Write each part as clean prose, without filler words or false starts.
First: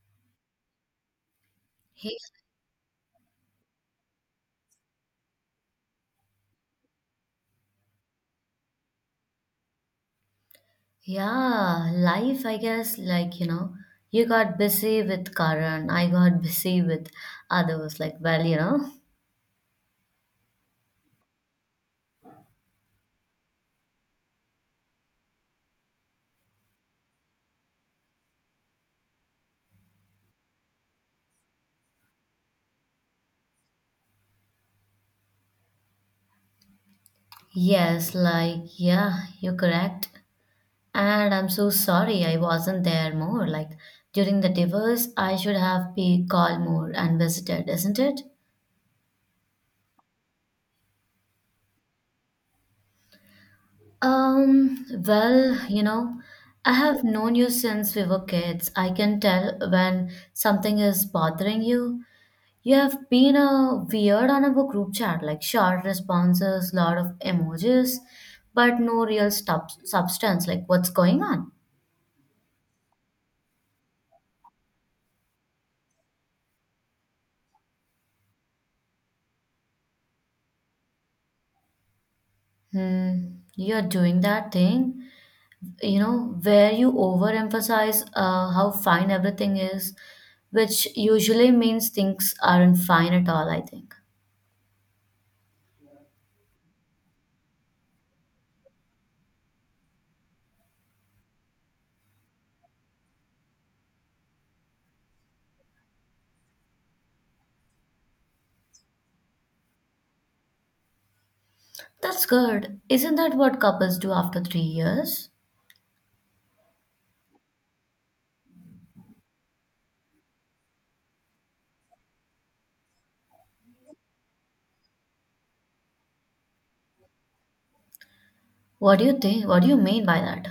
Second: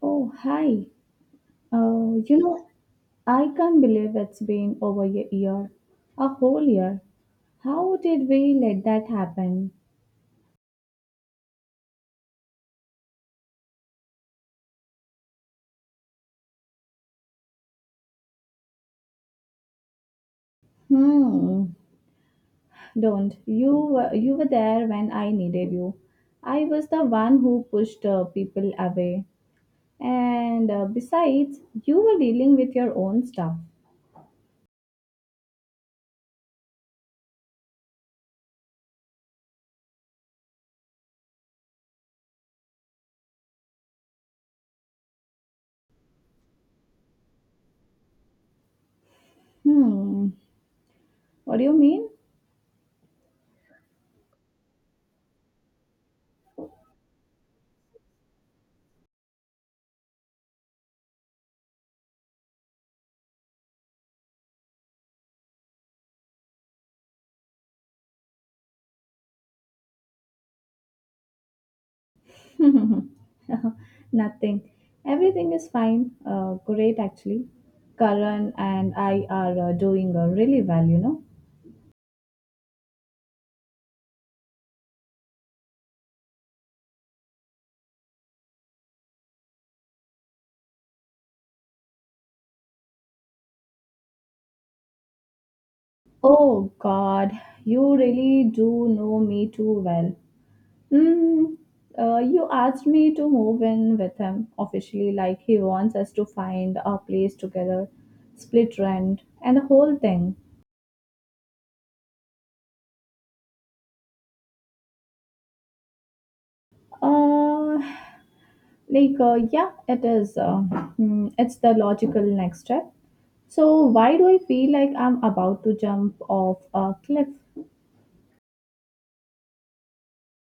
Oh, hi. Hey, Uh, you know, I can't believe it's been over a year, a whole year. How did we let that happen? yeah, life, I guess, like, you know, you got busy with Karan, I got busy with others, like, well. Hmm. Don't. You were there when I needed you. I was the one who pushed people away. And Besides, you were dealing with your own stuff. Yes, like, yeah, you're correct. And I'm so sorry I wasn't there more. Like, during the divorce, I should have be called more and visited, isn't it? Hmm. What do you mean? Well, I have known you since we were kids. I can tell when something is bothering you. You have been a weird on our group chat, like short responses, lot of emojis, but no real substance. Like, what's going on? Nothing. Everything is fine. Great, actually. Karan and I are doing really well. Hmm, you're doing that thing, you know, where you overemphasize how fine everything is, which usually means things aren't fine at all, I think. Oh, God. You really do know me too well. Mm, you asked me to move in with him officially, like he wants us to find a place together, split rent, and the whole thing. That's good. Isn't that what couples do after 3 years? Uh, yeah, it is. It's the logical next step. So, why do I feel like I'm about to jump off a cliff? What do you think? What do you mean by that?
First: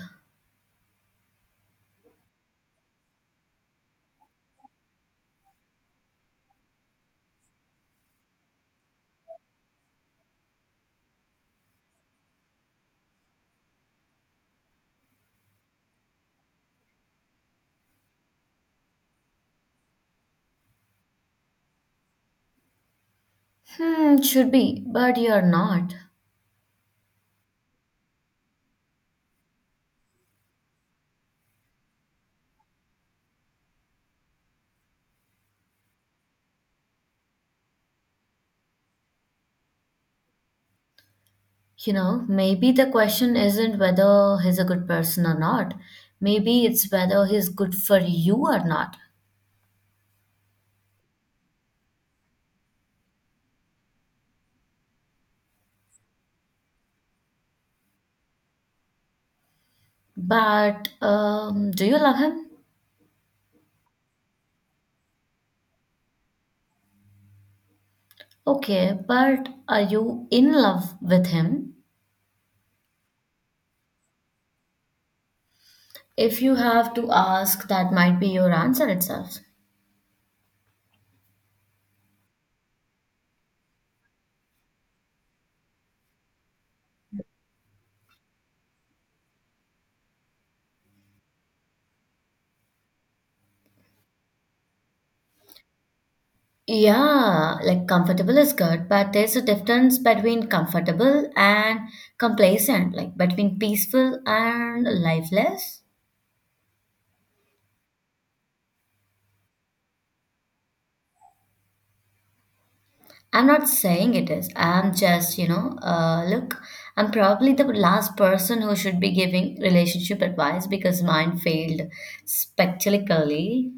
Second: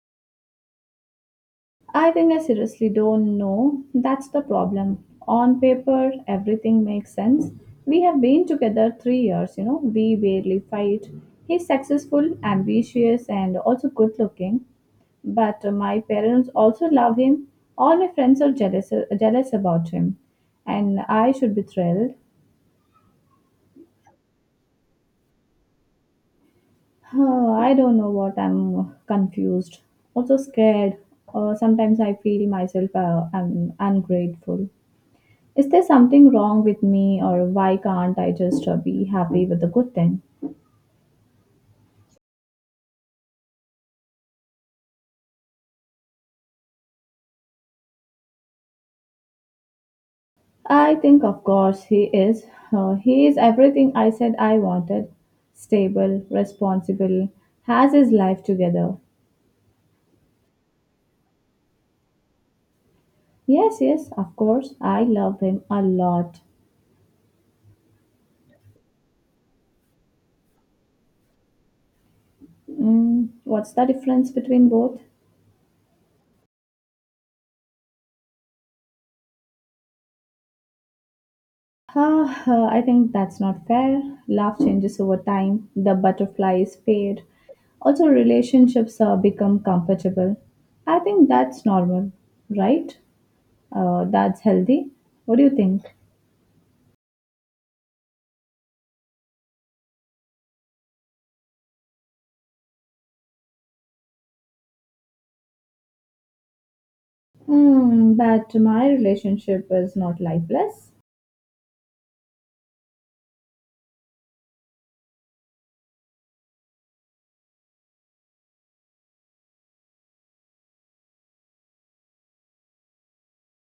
I think I seriously don't know. That's the problem. On paper, everything makes sense. We have been together 3 years, you know, we barely fight. He's successful, ambitious, and also good looking. But my parents also love him. All my friends are jealous, jealous about him. And I should be thrilled. Hmm, should be, but you're not. Huh, I don't know what I'm confused, also scared. Sometimes I feel myself I'm ungrateful. Is there something wrong with me, or why can't I just be happy with the good thing? You know, maybe the question isn't whether he's a good person or not. Maybe it's whether he's good for you or not. I think, of course, he is. He is everything I said I wanted stable, responsible, has his life together. But do you love him? Yes, yes, of course, I love him a lot. Okay, but are you in love with him? Mm, what's the difference between both? If you have to ask, that might be your answer itself. I think that's not fair. Love changes over time, the butterflies fade. Also, relationships become comfortable. I think that's normal, right? That's healthy. What do you think? Yeah, like comfortable is good, but there's a difference between comfortable and complacent, like between peaceful and lifeless. Hmm, but my relationship is not lifeless. I'm not saying it is. I'm just, you know, look, I'm probably the last person who should be giving relationship advice because mine failed spectacularly.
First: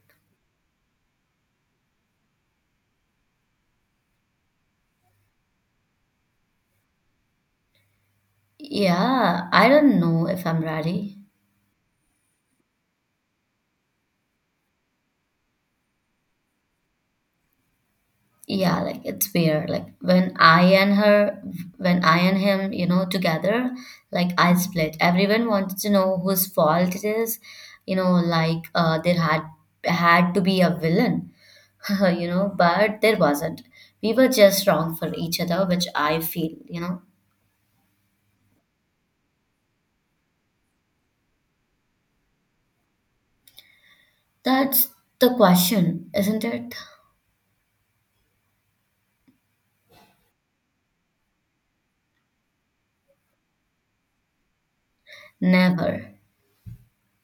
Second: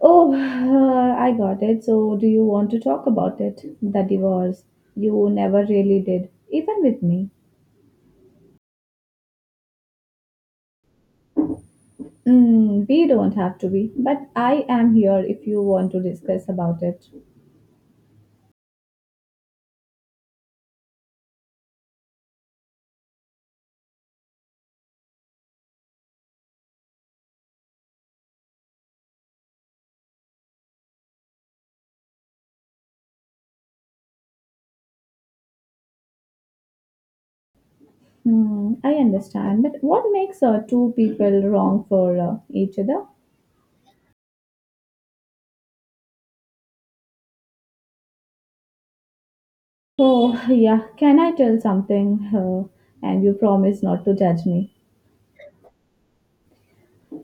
Oh, I got it. So, do you want to talk about it? The divorce. You never really did, even with me. Yeah, I don't know if I'm ready. Mm, we don't have to be, but I am here if you want to discuss about it. Yeah, like it's weird. Like when I and her, when I and him, you know, together, like I split. Everyone wants to know whose fault it is. You know, like there had to be a villain, you know, but there wasn't. We were just wrong for each other, which I feel, you know. Hmm, I understand, but what makes two people wrong for each other? That's the question, isn't it? Oh, yeah, can I tell something? And you promise not to judge me. Never.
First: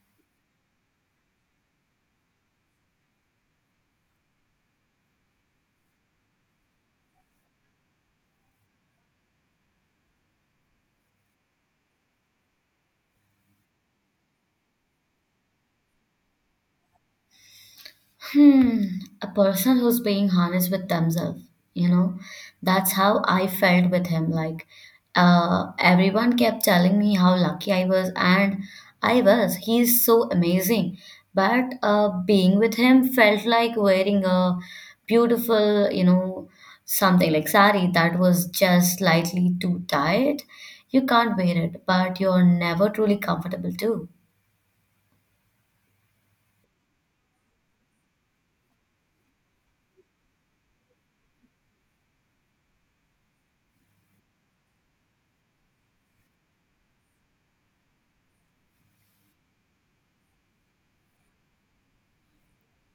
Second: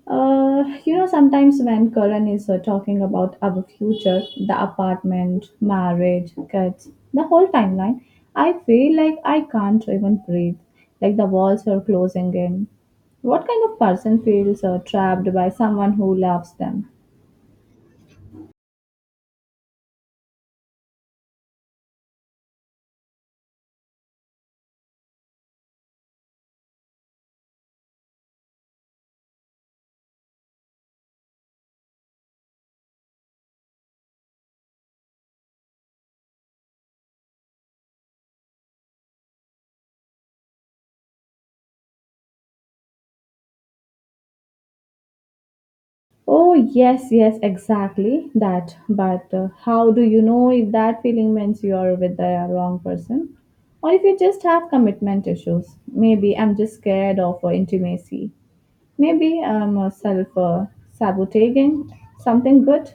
Sometimes when Karan is talking about our future, the apartment, marriage, kids, the whole timeline, I feel like I can't even breathe, like the walls are closing in. What kind of person feels trapped by someone who loves them? Hmm, a person who's being honest with themselves, you know, that's how I felt with him. Like, everyone kept telling me how lucky I was, and I was. He's so amazing. But being with him felt like wearing a beautiful, you know, something like sari that was just slightly too tight. You can't wear it, but you're never truly comfortable too. Oh, yes, yes, exactly that. But how do you know if that feeling means you are with the wrong person? Or if you just have commitment issues? Maybe I'm just scared of intimacy. Maybe I'm self sabotaging something good.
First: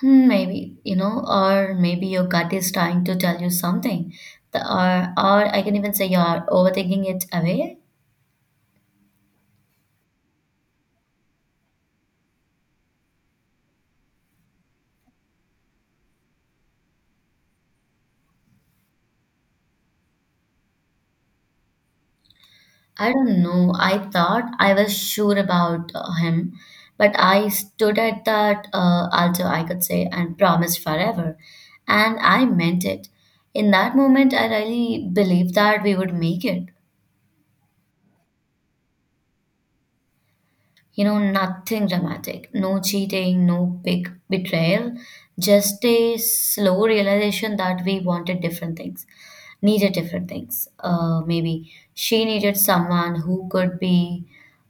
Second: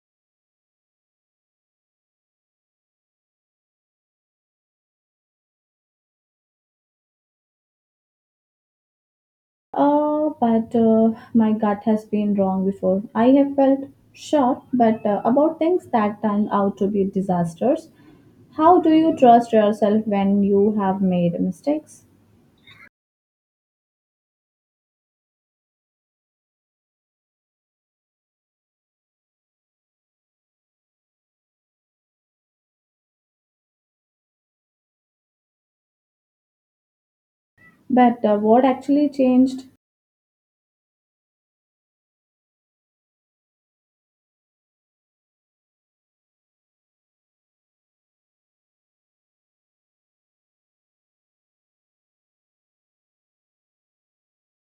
Hmm, maybe, you know, or maybe your gut is trying to tell you something. Or I can even say you're overthinking it away. But My gut has been wrong before. I have felt sure, but about things that turned out to be disasters. How do you trust yourself when you have made mistakes? I don't know. I thought I was sure about him, but I stood at that altar, I could say, and promised forever. And I meant it. In that moment, I really believed that we would make it. But What actually changed? You know, nothing dramatic, no cheating, no big betrayal, just a slow realization that we wanted different things, needed different things. Maybe she needed someone who could be,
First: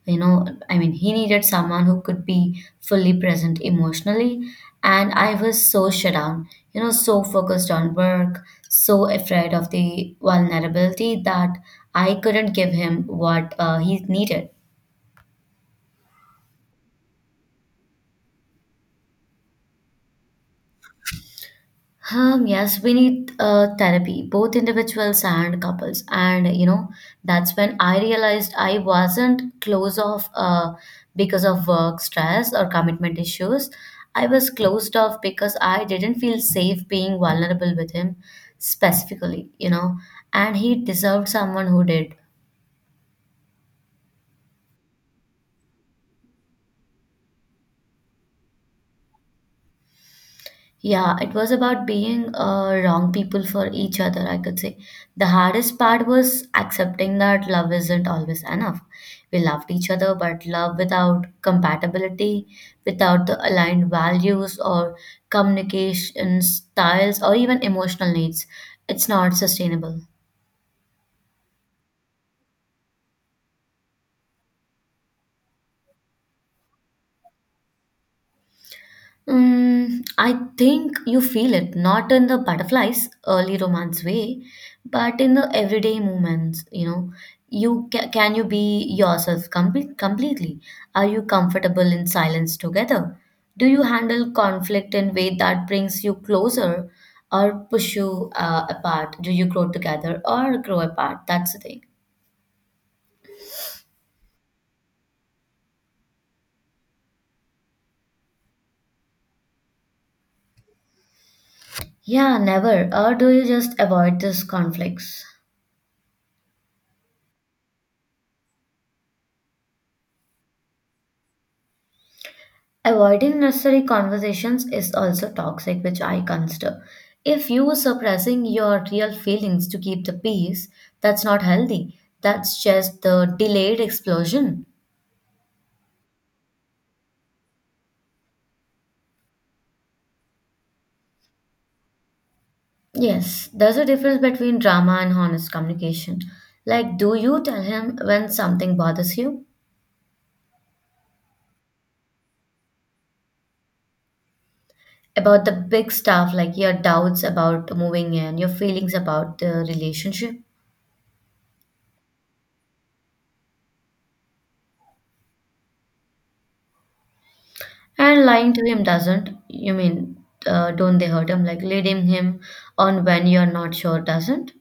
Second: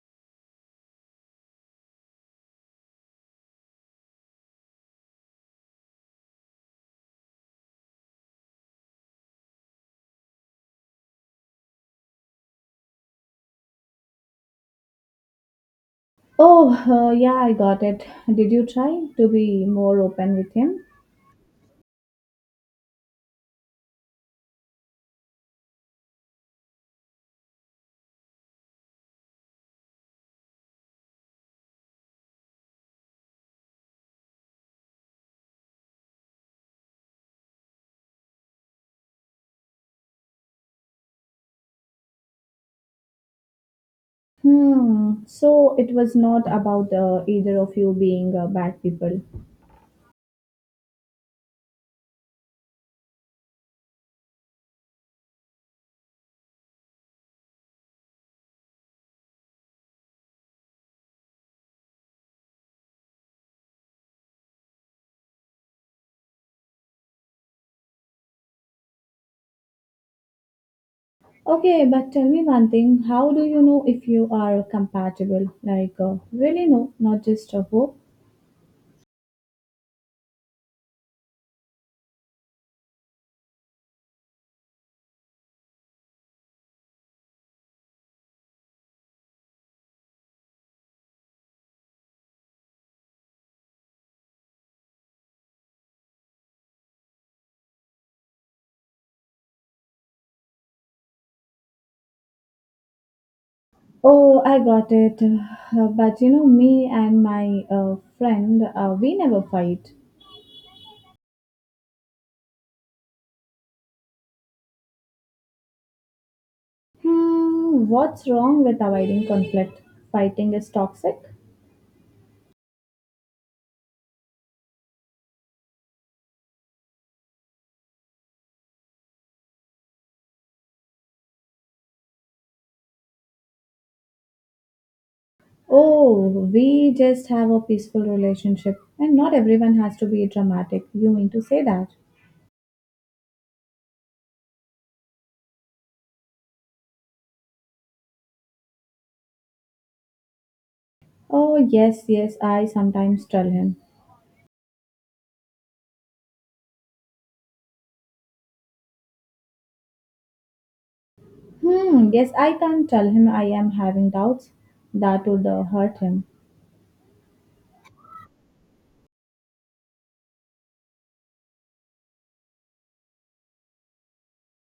you know, I mean, he needed someone who could be fully present emotionally. And I was so shut down, you know, so focused on work, so afraid of the vulnerability that I couldn't give him what he needed. Oh, yeah, I got it. Did you try to be more open with him? Yes, we need therapy, both individuals and couples. And, you know, that's when I realized I wasn't closed off because of work stress or commitment issues. I was closed off because I didn't feel safe being vulnerable with him specifically, you know, and he deserved someone who did. Hmm. So it was not about either of you being bad people. Yeah, it was about being wrong people for each other, I could say. The hardest part was accepting that love isn't always enough. We loved each other, but love without compatibility, without the aligned values or communication styles or even emotional needs, it's not sustainable. Okay, but tell me one thing. How do you know if you are compatible? Really, no, not just a hope. Mm, I think you feel it, not in the butterflies, early romance way, but in the everyday moments, you know. You ca Can you be yourself completely? Are you comfortable in silence together? Do you handle conflict in way that brings you closer or push you apart? Do you grow together or grow apart? That's the thing. Oh, I got it. But you know, me and my friend, we never fight. Yeah, never. Or do you just avoid these conflicts? Hmm, what's wrong with avoiding conflict? Fighting is toxic? Avoiding necessary conversations is also toxic, which I consider. If you suppressing your real feelings to keep the peace, that's not healthy. That's just the delayed explosion. Oh, we just have a peaceful relationship, and not everyone has to be dramatic. You mean to say that? Yes, there's a difference between drama and honest communication. Like, do you tell him when something bothers you? Oh, yes, yes, I sometimes tell him. About the big stuff, like your doubts about moving in, your feelings about the relationship? Hmm, yes, I can't tell him I am having doubts. That would hurt him. And lying to him doesn't, you mean, don't they hurt him? Like leading him on when you're not sure doesn't?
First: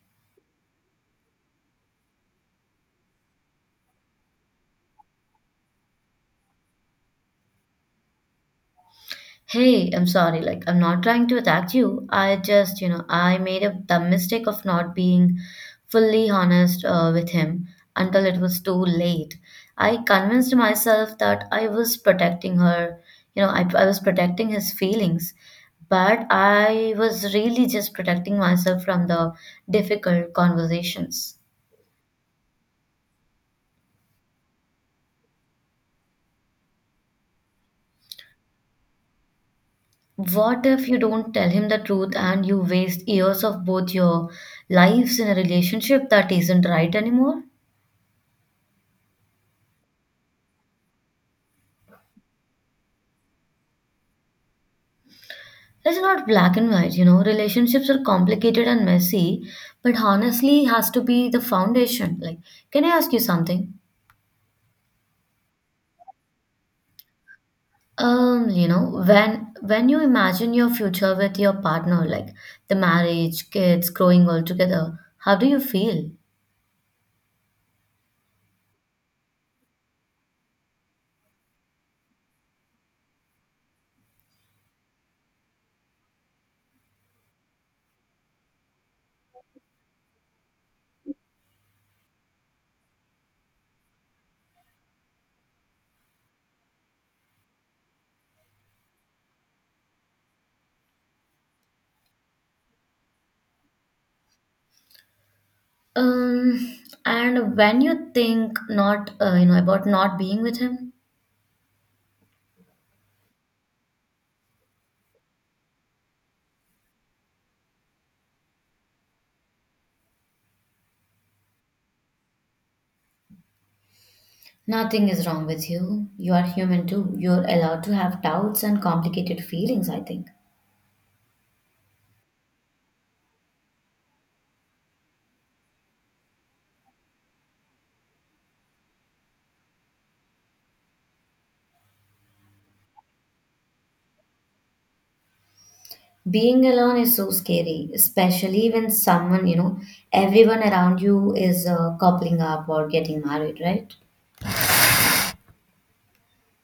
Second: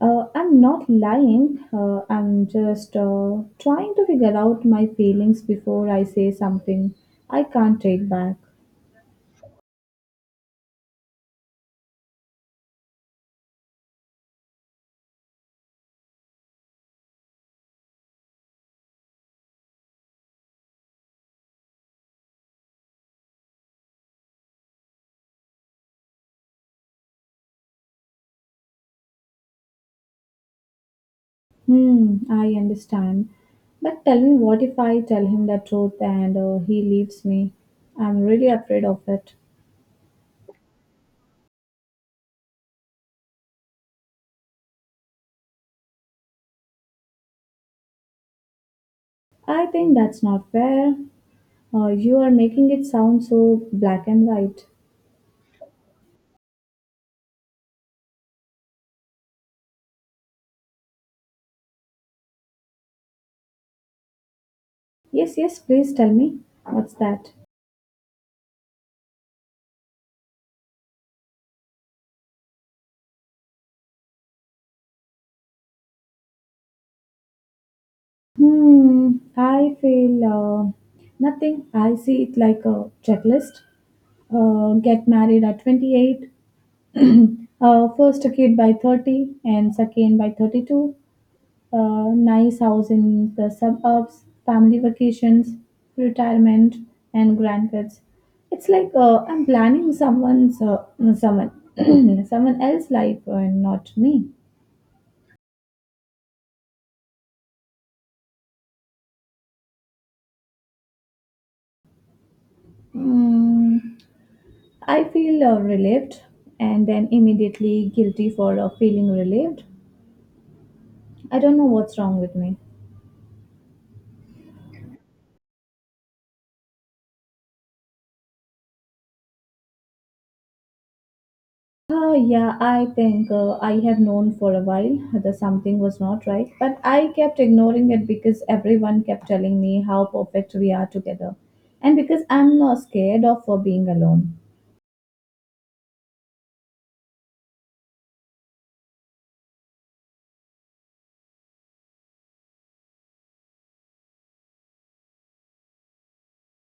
I'm not lying. I'm just trying to figure out my feelings before I say something I can't take back. Hey, I'm sorry, like I'm not trying to attack you. I just, you know, I made a dumb mistake of not being fully honest with him until it was too late. I convinced myself that I was protecting her, you know, I was protecting his feelings, but I was really just protecting myself from the difficult conversations. Hmm, I understand. But tell me, what if I tell him the truth and he leaves me? I'm really afraid of it. What if you don't tell him the truth and you waste years of both your lives in a relationship that isn't right anymore? I think that's not fair. You are making it sound so black and white. It's not black and white, you know. Relationships are complicated and messy, but honestly has to be the foundation. Like, can I ask you something? Yes, yes, please tell me. What's that? You know, when you imagine your future with your partner, like the marriage, kids, growing all together, how do you feel? Hmm, I feel nothing. I see it like a checklist. Get married at 28, first a kid by 30, and second by 32. Nice house in the suburbs, family vacations, retirement, and grandkids. It's like I'm planning someone's someone someone else's life and not me. Um, and when you think not, you know, about not being with him? Hmm. I feel relieved and then immediately guilty for feeling relieved. I don't know what's wrong with me. Nothing is wrong with you. You are human too. You're allowed to have doubts and complicated feelings, I think. Oh, yeah, I think I have known for a while that something was not right, but I kept ignoring it because everyone kept telling me how perfect we are together and because I'm not scared of being alone. Being alone is so scary, especially when someone, you know, everyone around you is coupling up or getting married, right?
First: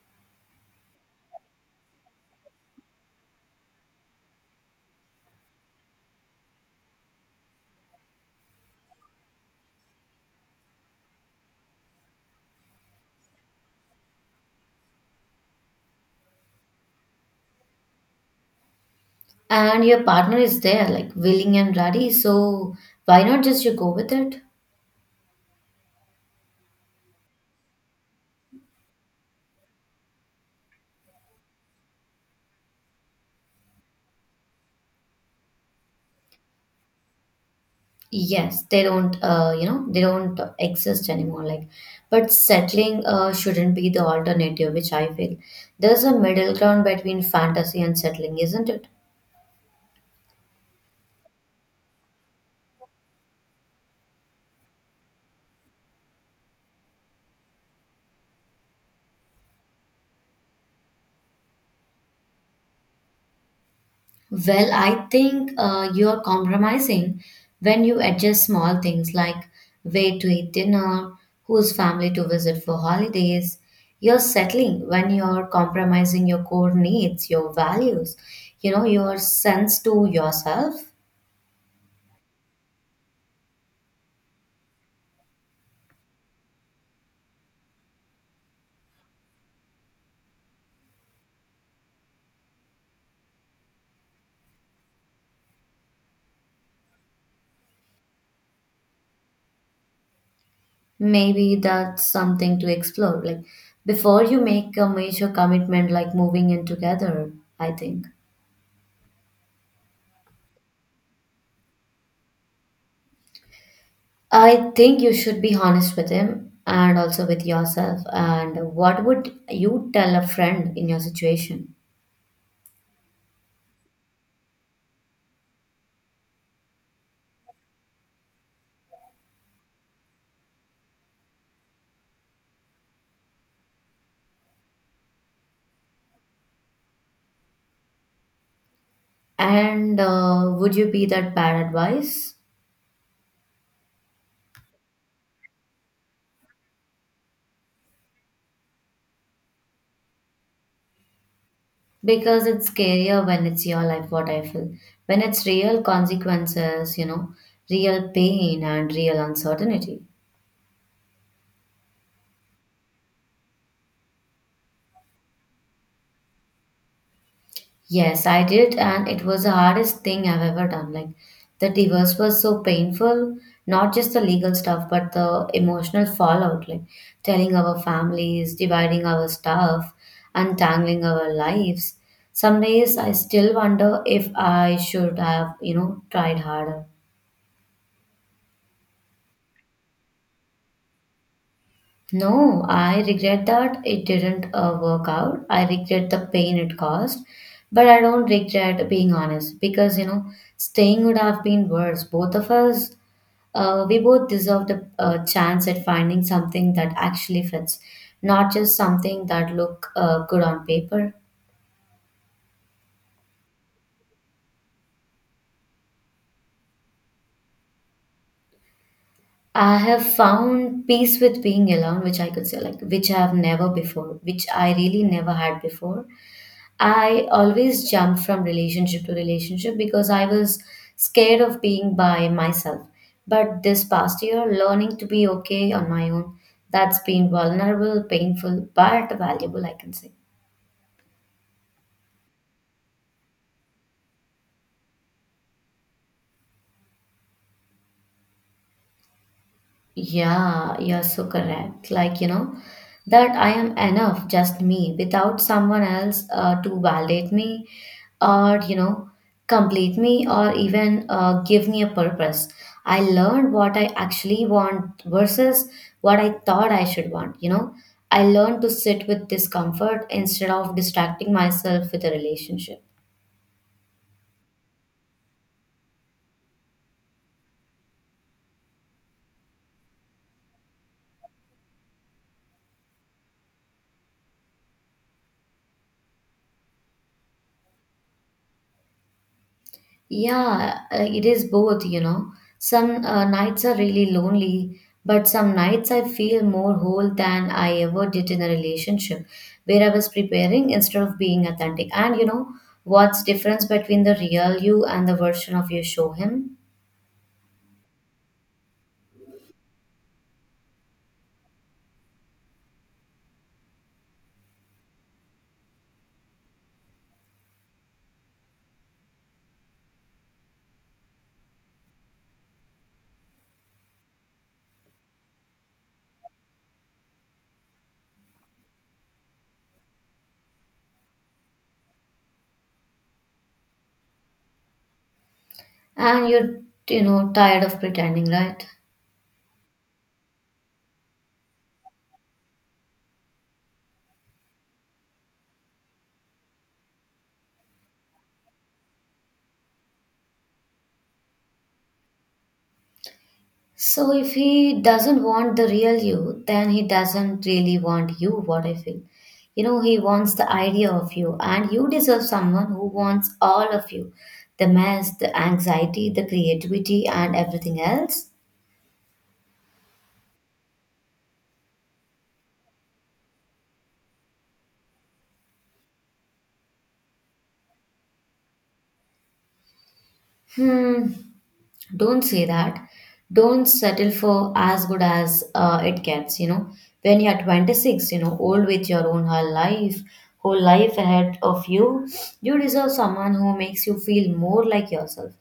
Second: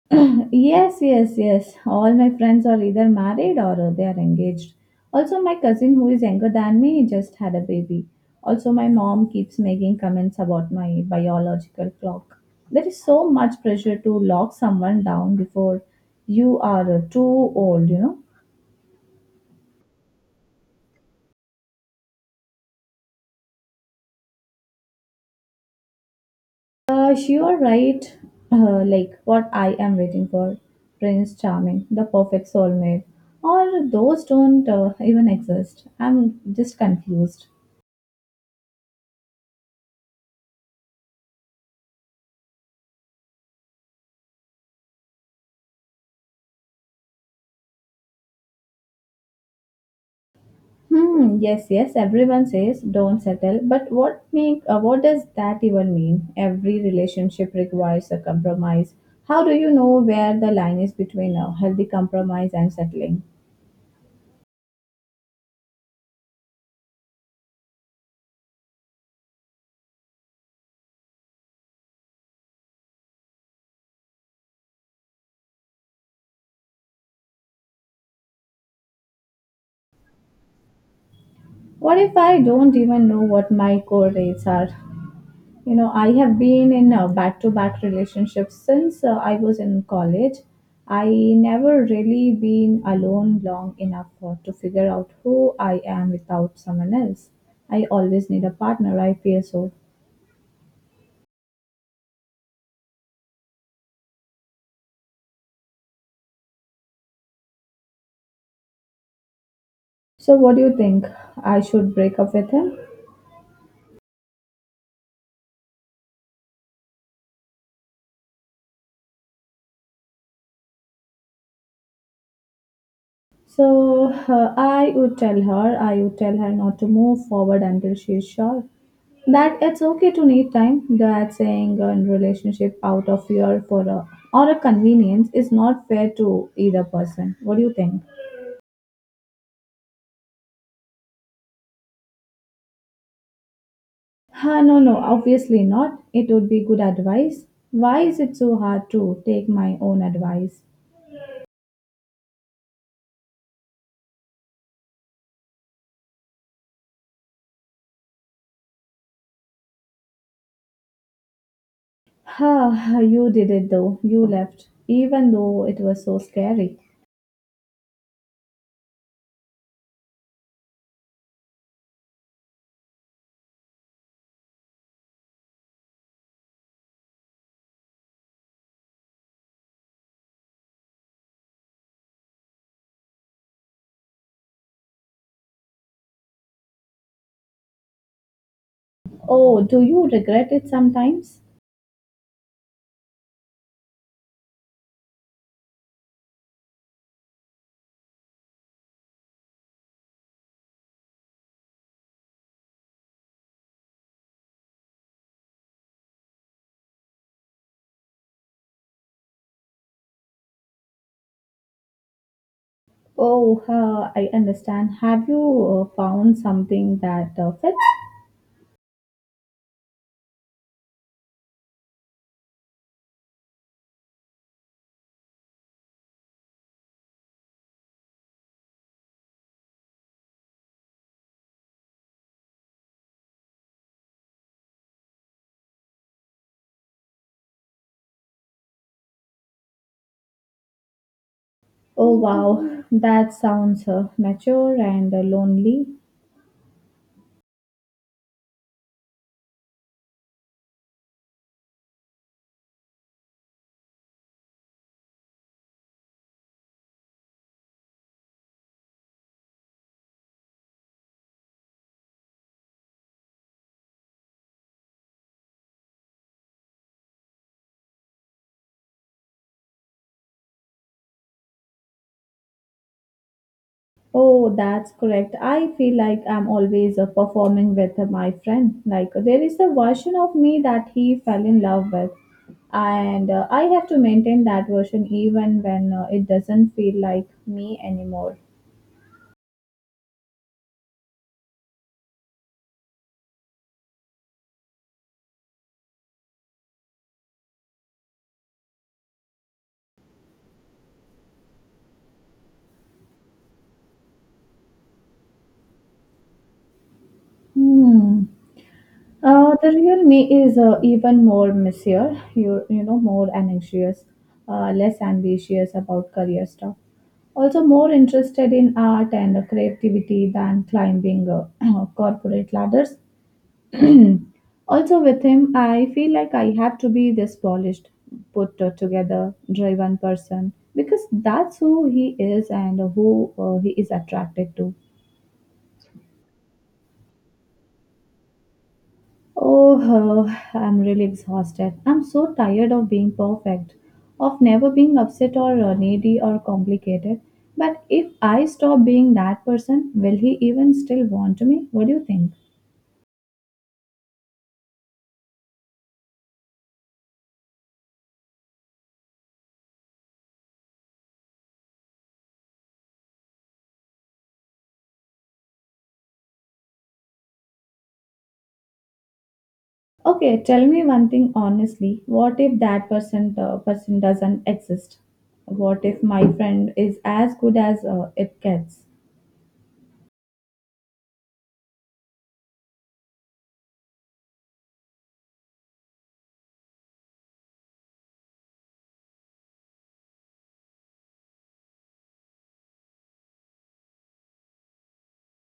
Yes, yes, yes. All my friends are either married or they are engaged. Also, my cousin, who is younger than me, just had a baby. Also, my mom keeps making comments about my biological clock. There is so much pressure to lock someone down before you are too old, you know. And your partner is there, like willing and ready. So why not just you go with it? You're right. Like what I am waiting for Prince Charming, the perfect soulmate. Or those don't even exist. I'm just confused. Yes, they don't, you know, they don't exist anymore. Like, but settling shouldn't be the alternative, which I feel. There's a middle ground between fantasy and settling, isn't it? Hmm, yes, yes, everyone says don't settle, but what does that even mean? Every relationship requires a compromise. How do you know where the line is between a healthy compromise and settling? Well, I think you're compromising when you adjust small things like where to eat dinner, whose family to visit for holidays. You're settling when you're compromising your core needs, your values, you know, your sense to yourself. What if I don't even know what my core rates are? You know, I have been in a back to back relationship since I was in college. I never really been alone long enough to figure out who I am without someone else. I always need a partner, I feel so. Maybe that's something to explore, like before you make a major commitment like moving in together, I think. So what do you think, I should break up with him? I think you should be honest with him and also with yourself. And what would you tell a friend in your situation? So I would tell her not to move forward until she is sure that it's okay to need time. That saying a relationship out of fear for a convenience is not fair to either person. What do you think? And would you be that bad advice? No, no, obviously not. It would be good advice. Why is it so hard to take my own advice? Because it's scarier when it's your life, what I feel. When it's real consequences, you know, real pain and real uncertainty. Huh, you did it though. You left, even though it was so scary. Yes, I did, and it was the hardest thing I've ever done. Like, the divorce was so painful, not just the legal stuff, but the emotional fallout, like telling our families, dividing our stuff, untangling our lives. Some days I still wonder if I should have, you know, tried harder. Oh, do you regret it sometimes? No, I regret that it didn't work out. I regret the pain it caused, but I don't regret being honest because you know staying would have been worse. Both of us, we both deserved a chance at finding something that actually fits, not just something that look good on paper. Oh, I understand. Have you found something that fits? I have found peace with being alone, which I could say like which I really never had before. I always jumped from relationship to relationship because I was scared of being by myself. But this past year, learning to be okay on my own, that's been vulnerable, painful, but valuable, I can say. Oh, wow. That sounds mature and lonely. Yeah, you're so correct. Like, you know, that I am enough, just me, without someone else to validate me or, you know, complete me or even give me a purpose. I learned what I actually want versus what I thought I should want, you know. I learned to sit with discomfort instead of distracting myself with a relationship. Oh, that's correct. I feel like I'm always performing with my friend. Like, there is a version of me that he fell in love with. And I have to maintain that version even when it doesn't feel like me anymore. Yeah, it is both, you know. Some nights are really lonely, but some nights I feel more whole than I ever did in a relationship where I was preparing instead of being authentic. And you know, what's difference between the real you and the version of you show him? Hmm. The real me is even more messier, you know, more anxious, less ambitious about career stuff. Also, more interested in art and creativity than climbing corporate ladders. Also, with him, I feel like I have to be this polished, put together, driven person because that's who he is and who he is attracted to. And you're, you know, tired of pretending, right? Oh, I'm really exhausted. I'm so tired of being perfect, of never being upset or needy or complicated. But if I stop being that person, will he even still want me? What do you think? So if he doesn't want the real you, then he doesn't really want you, what I feel. You know, he wants the idea of you, and you deserve someone who wants all of you the mess, the anxiety, the creativity, and everything else. Okay, tell me one thing honestly. What if that person doesn't exist? What if my friend is as good as it gets? Hmm. Don't say that. Don't settle for as good as it gets, you know. When you're 26, you know, old with your own whole life ahead of you, you deserve someone who makes you feel more like yourself,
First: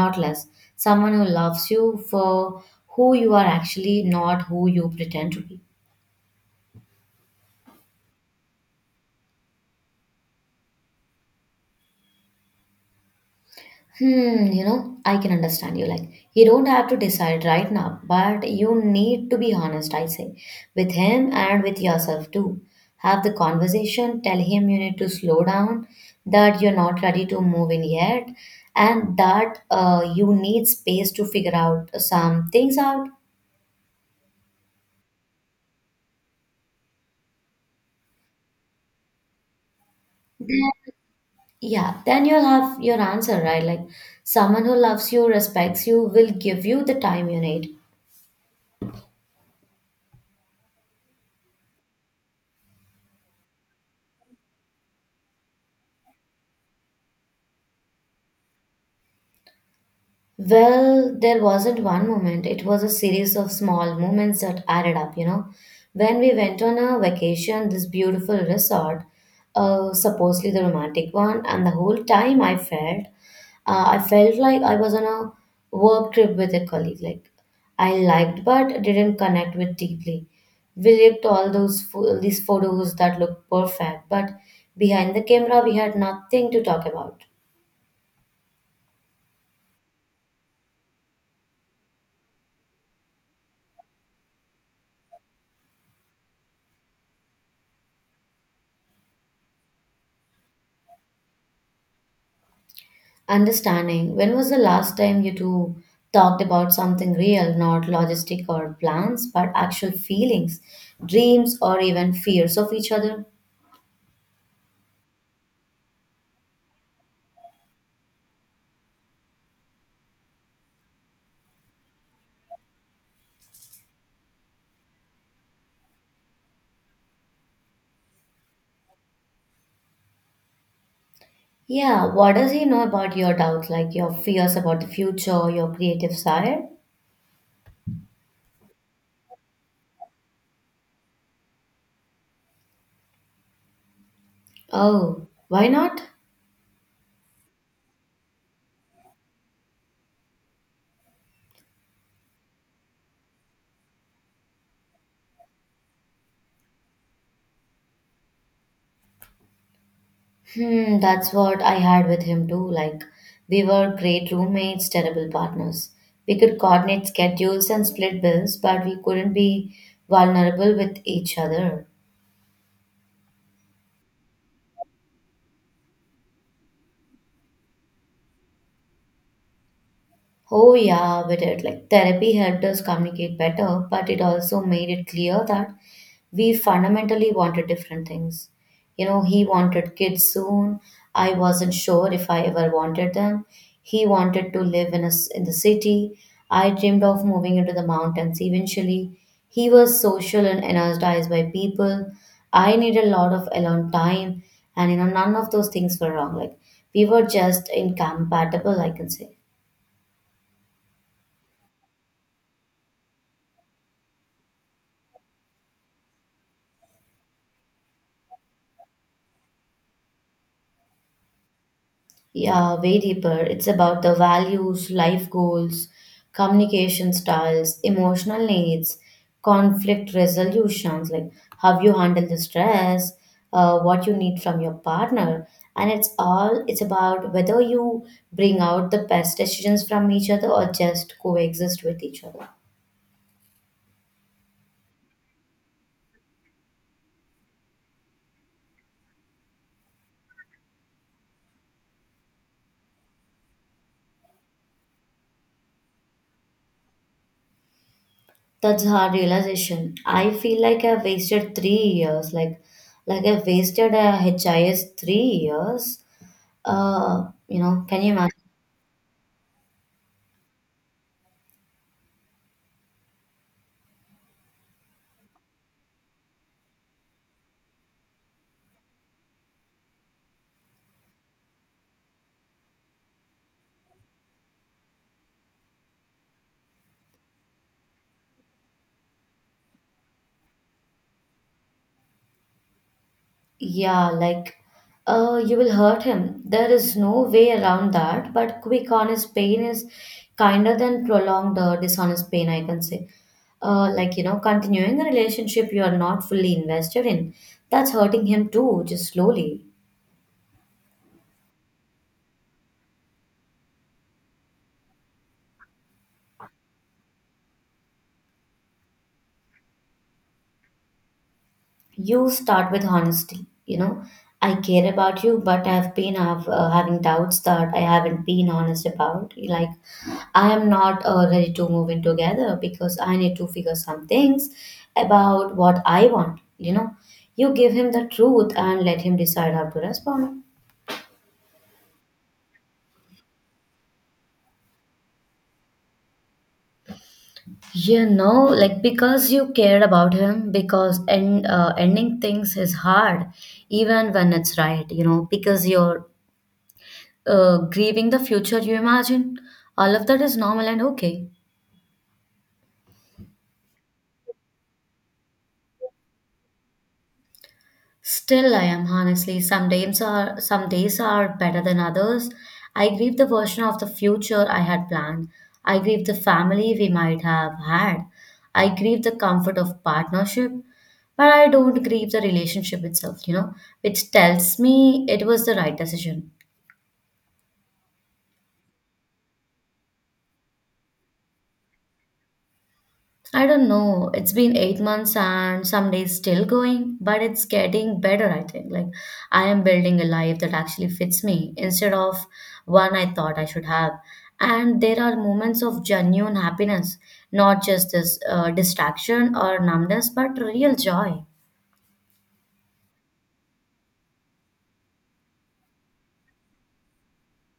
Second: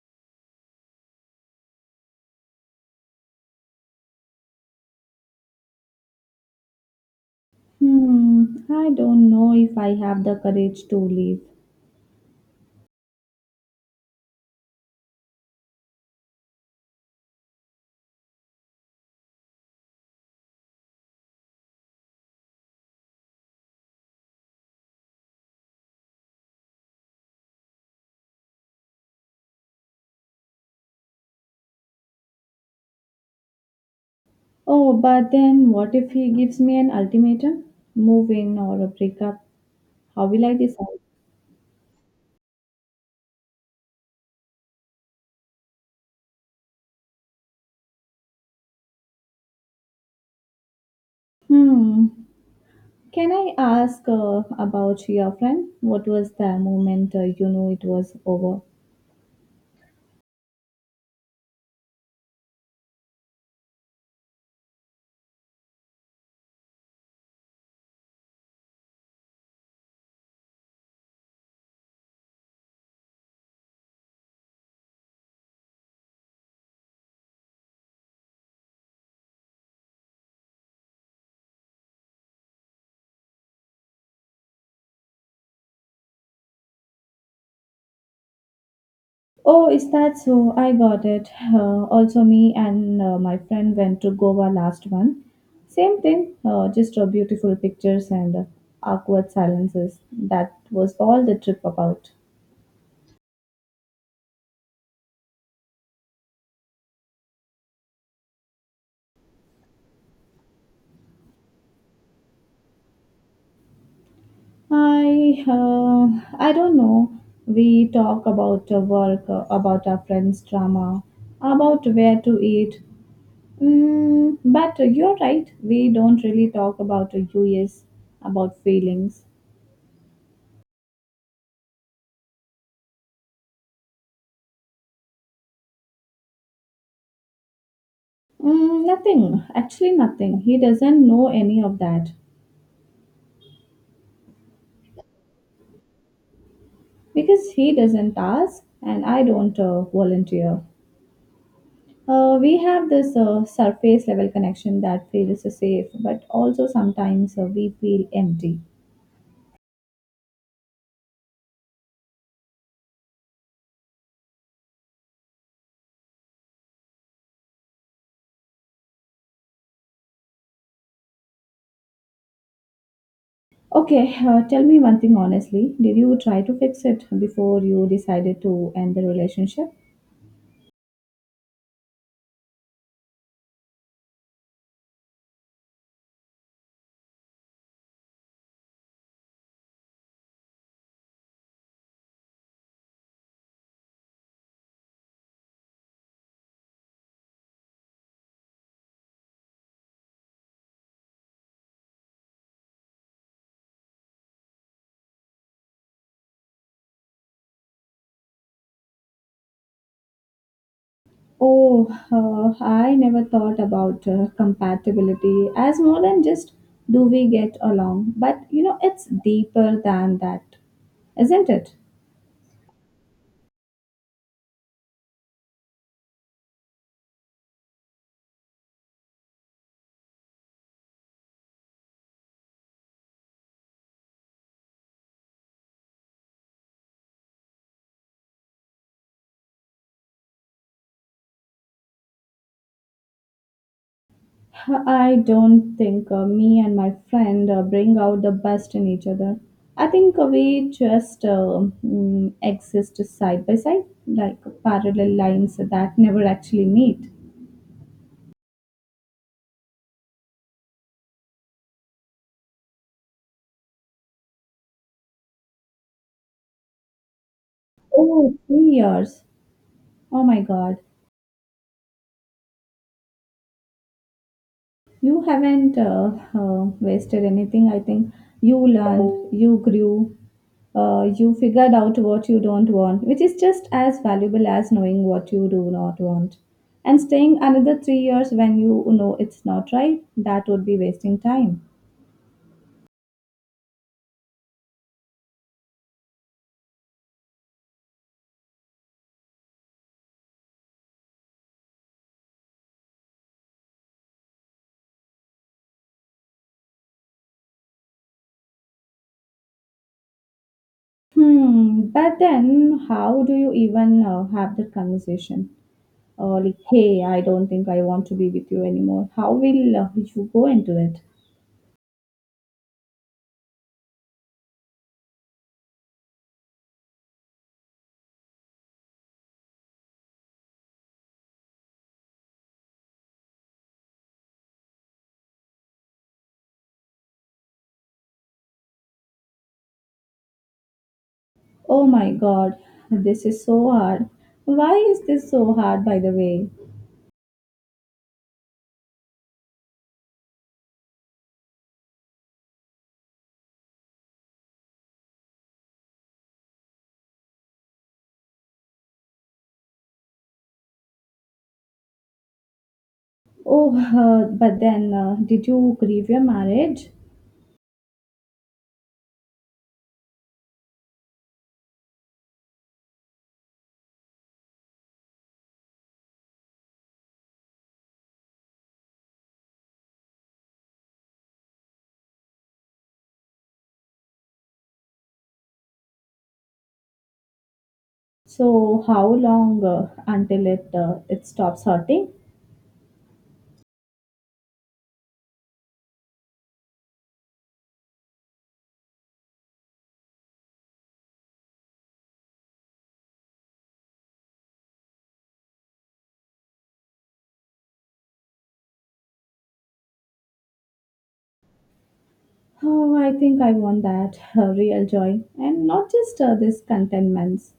not less, someone who loves you for who you are actually, not who you pretend to be. Hmm, I don't know if I have the courage to leave. Hmm, you know, I can understand you. Like, you don't have to decide right now, but you need to be honest, I say, with him and with yourself too. Have the conversation, tell him you need to slow down, that you're not ready to move in yet, and that you need space to figure out some things out. Oh, but then what if he gives me an ultimatum? Move in or a breakup? How will I Then, decide? yeah, then you'll have your answer, right? Like, someone who loves you, respects you, will give you the time you need. Hmm. Can I ask about your friend? What was the moment you knew it was over? Well, there wasn't one moment. It was a series of small moments that added up, you know. When we went on a vacation, this beautiful resort, supposedly the romantic one, and the whole time I felt like I was on a work trip with a colleague. Like I liked but didn't connect with deeply. We looked all these photos that looked perfect, but behind the camera we had nothing to talk about. Oh, is that so? I got it. Also, me and my friend went to Goa last one. Same thing, just beautiful pictures and awkward silences. That was all the trip about. Understanding. When was the last time you two talked about something real, not logistic or plans, but actual feelings, dreams, or even fears of each other? I uh, I don't know. We talk about work, about our friends' drama, about where to eat. Mm, but you're right. We don't really talk about US, about feelings. Yeah, what does he know about your doubts, like your fears about the future, your creative side? Mm, nothing. Actually, nothing. He doesn't know any of that Oh, why not? because he doesn't ask, and I don't volunteer. We have this surface level connection that feels safe, but also sometimes we feel empty. Hmm, that's what I had with him too. Like, we were great roommates, terrible partners. We could coordinate schedules and split bills, but we couldn't be vulnerable with each other. Okay, tell me one thing honestly. Did you try to fix it before you decided to end the relationship? Oh, yeah, with it. Like therapy helped us communicate better, but it also made it clear that we fundamentally wanted different things. You know, he wanted kids soon. I wasn't sure if I ever wanted them. He wanted to live in the city. I dreamed of moving into the mountains eventually. He was social and energized by people. I needed a lot of alone time, and you know, none of those things were wrong. Like we were just incompatible, I can say. Oh, I never thought about compatibility as more than just do we get along. But you know, it's deeper than that, isn't it? Yeah, way deeper. It's about the values, life goals, communication styles, emotional needs, conflict resolutions, like how you handle the stress, what you need from your partner. And it's about whether you bring out the best decisions from each other or just coexist with each other. I don't think me and my friend bring out the best in each other. I think we just exist side by side, like parallel lines that never actually meet. That's hard realization. I feel like I've wasted 3 years. Like I've wasted a HIS 3 years. You know, can you Oh, imagine? 3 years. Oh my God. You haven't wasted anything. I think you learned, you grew, you figured out what you don't want, which is just as valuable as knowing what you do not want. And staying another 3 years when you know it's not right, that would be wasting time. Yeah, like, you will hurt him. There is no way around that. But quick, honest pain is kinder than prolonged, dishonest pain, I can say. Like, you know, continuing a relationship you are not fully invested in, that's hurting him too, just slowly. Hmm, but then how do you even have that conversation? Or like, hey, I don't think I want to be with you anymore. How will you go into it? You start with honesty, you know, I care about you, but I've been having doubts that I haven't been honest about. Like I am not ready to move in together because I need to figure some things about what I want, you know. You give him the truth and let him decide how to respond. Oh my god, this is so hard. Why is this so hard, by the way? You know, like because you cared about him, because ending things is hard even when it's right, you know, because you're grieving the future you imagine. All of that is normal and okay. Oh, but then, did you grieve your marriage? Still, I am honestly. Some days are better than others. I grieve the version of the future I had planned. I grieve the family we might have had. I grieve the comfort of partnership, but I don't grieve the relationship itself. You know, which tells me it was the right decision. So, how long until it stops hurting? I don't know. It's been 8 months and some days still going, but it's getting better, I think. Like, I am building a life that actually fits me instead of one I thought I should have. And there are moments of genuine happiness, not just this distraction or numbness, but real joy. Oh, I think I want that real joy, and not just this contentments.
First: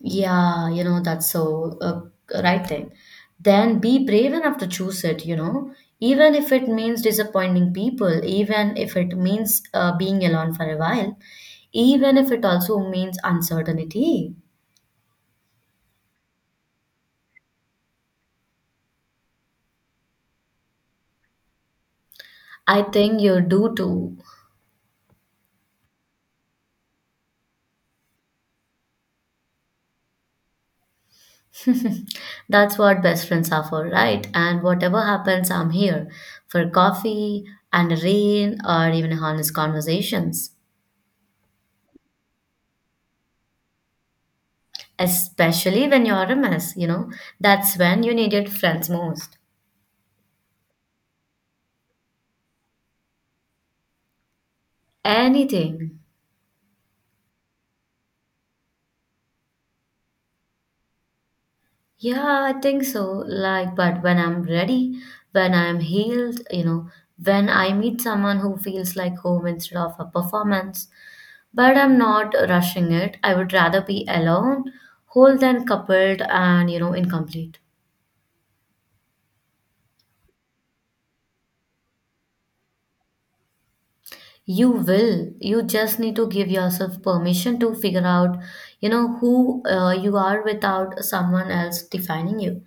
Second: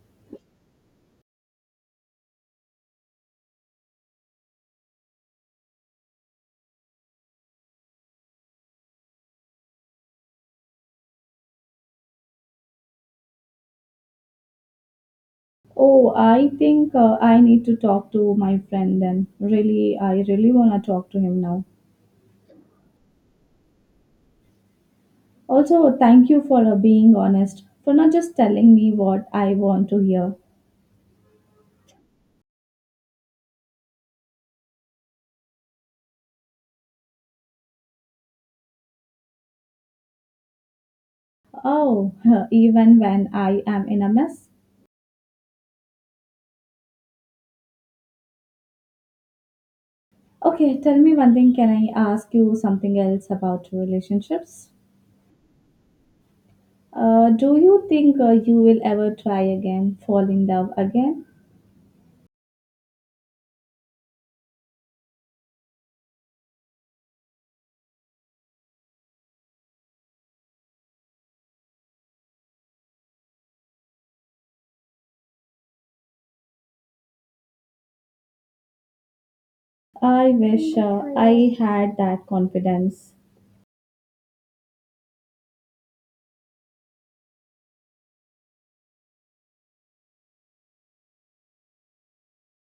Yeah, you know, that's so right thing. Then be brave enough to choose it, you know, even if it means disappointing people, even if it means being alone for a while, even if it also means uncertainty. Oh, I think I need to talk to my friend then. Really, I really want to talk to him now. I think you do too. Also, thank you for being honest, for not just telling me what I want to hear. That's what best friends are for, right? And whatever happens, I'm here for coffee and a rain or even honest conversations. Oh, even when I am in a mess. Especially when you're a mess, you know, that's when you needed friends most. Okay, tell me one thing. Can I ask you something else about relationships? Anything. Do you think you will ever try again, fall in love again? Yeah, I think so. Like, but when I'm ready, when I'm healed, you know, when I meet someone who feels like home instead of a performance, but I'm not rushing it. I would rather be alone, whole than coupled and, you know, incomplete. I wish I had that confidence. You will. You just need to give yourself permission to figure out, you know, who you are without someone else defining you.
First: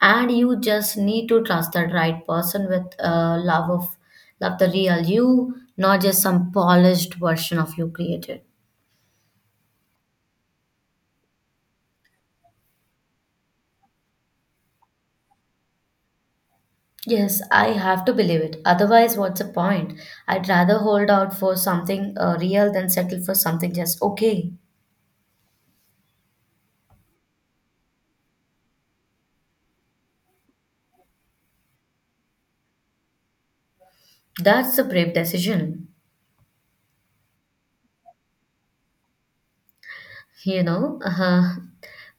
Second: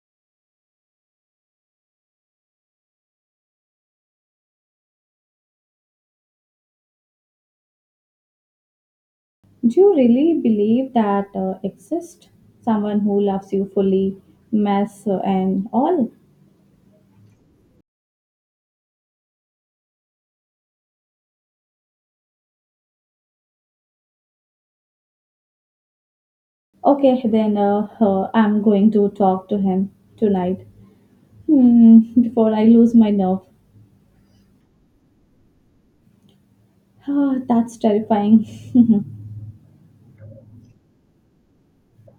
And you just need to trust that right person with love the real you, not just some polished version of you created. Do you really believe that exists? Someone who loves you fully, mess and all? Yes, I have to believe it. Otherwise, what's the point? I'd rather hold out for something real than settle for something just okay. Okay, then I'm going to talk to him tonight. Hmm, before I lose my nerve. That's a brave decision. Ah, that's terrifying. You know, uh,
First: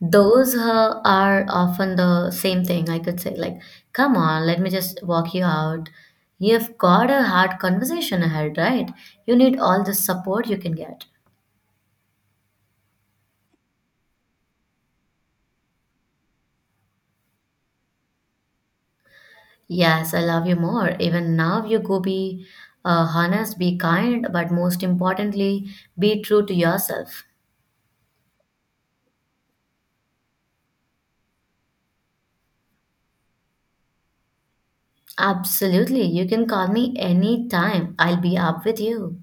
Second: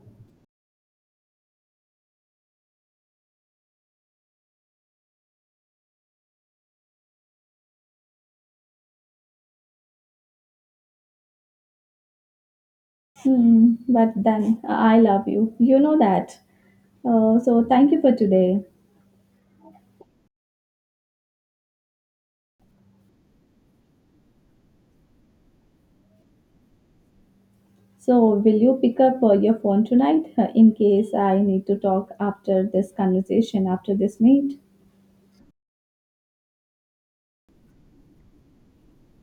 those are often the same thing, I could say. Like, come on, let me just walk you out. You've got a hard conversation ahead, right? You need all the support you can get. Hmm, but then I love you. You know that. So thank you for today. Yes, I love you more. Even now, you go be honest, be kind, but most importantly, be true to yourself. So will you pick up your phone tonight in case I need to talk after this conversation, after this meet? Absolutely. You can call me anytime. I'll be up with you.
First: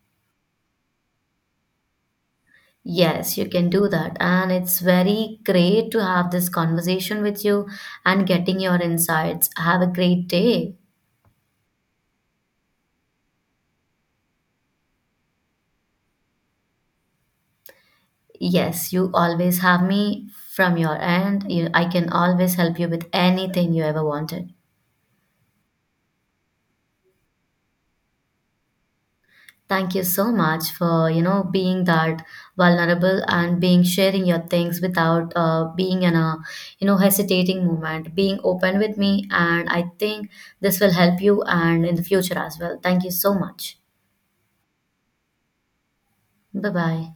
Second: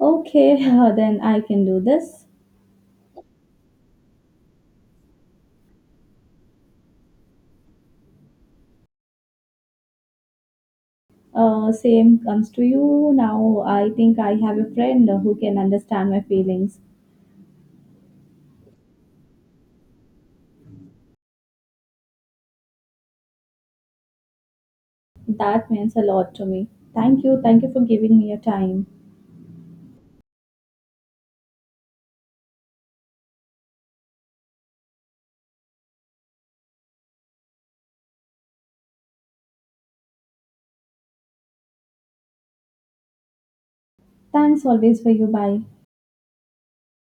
Okay, then I can do this. Yes, you can do that. And it's very great to have this conversation with you and getting your insights. Have a great day. Same comes to you. Now I think I have a friend who can understand my feelings. Yes, you always have me from your end. You, I can always help you with anything you ever wanted. That means a lot to me. Thank you. Thank you for giving me your time. Thank you so much for, you know, being that vulnerable and being sharing your things without being you know, hesitating moment, being open with me. And I think this will help you and in the future as well. Thank you so much. Thanks always for you. Bye. Bye bye.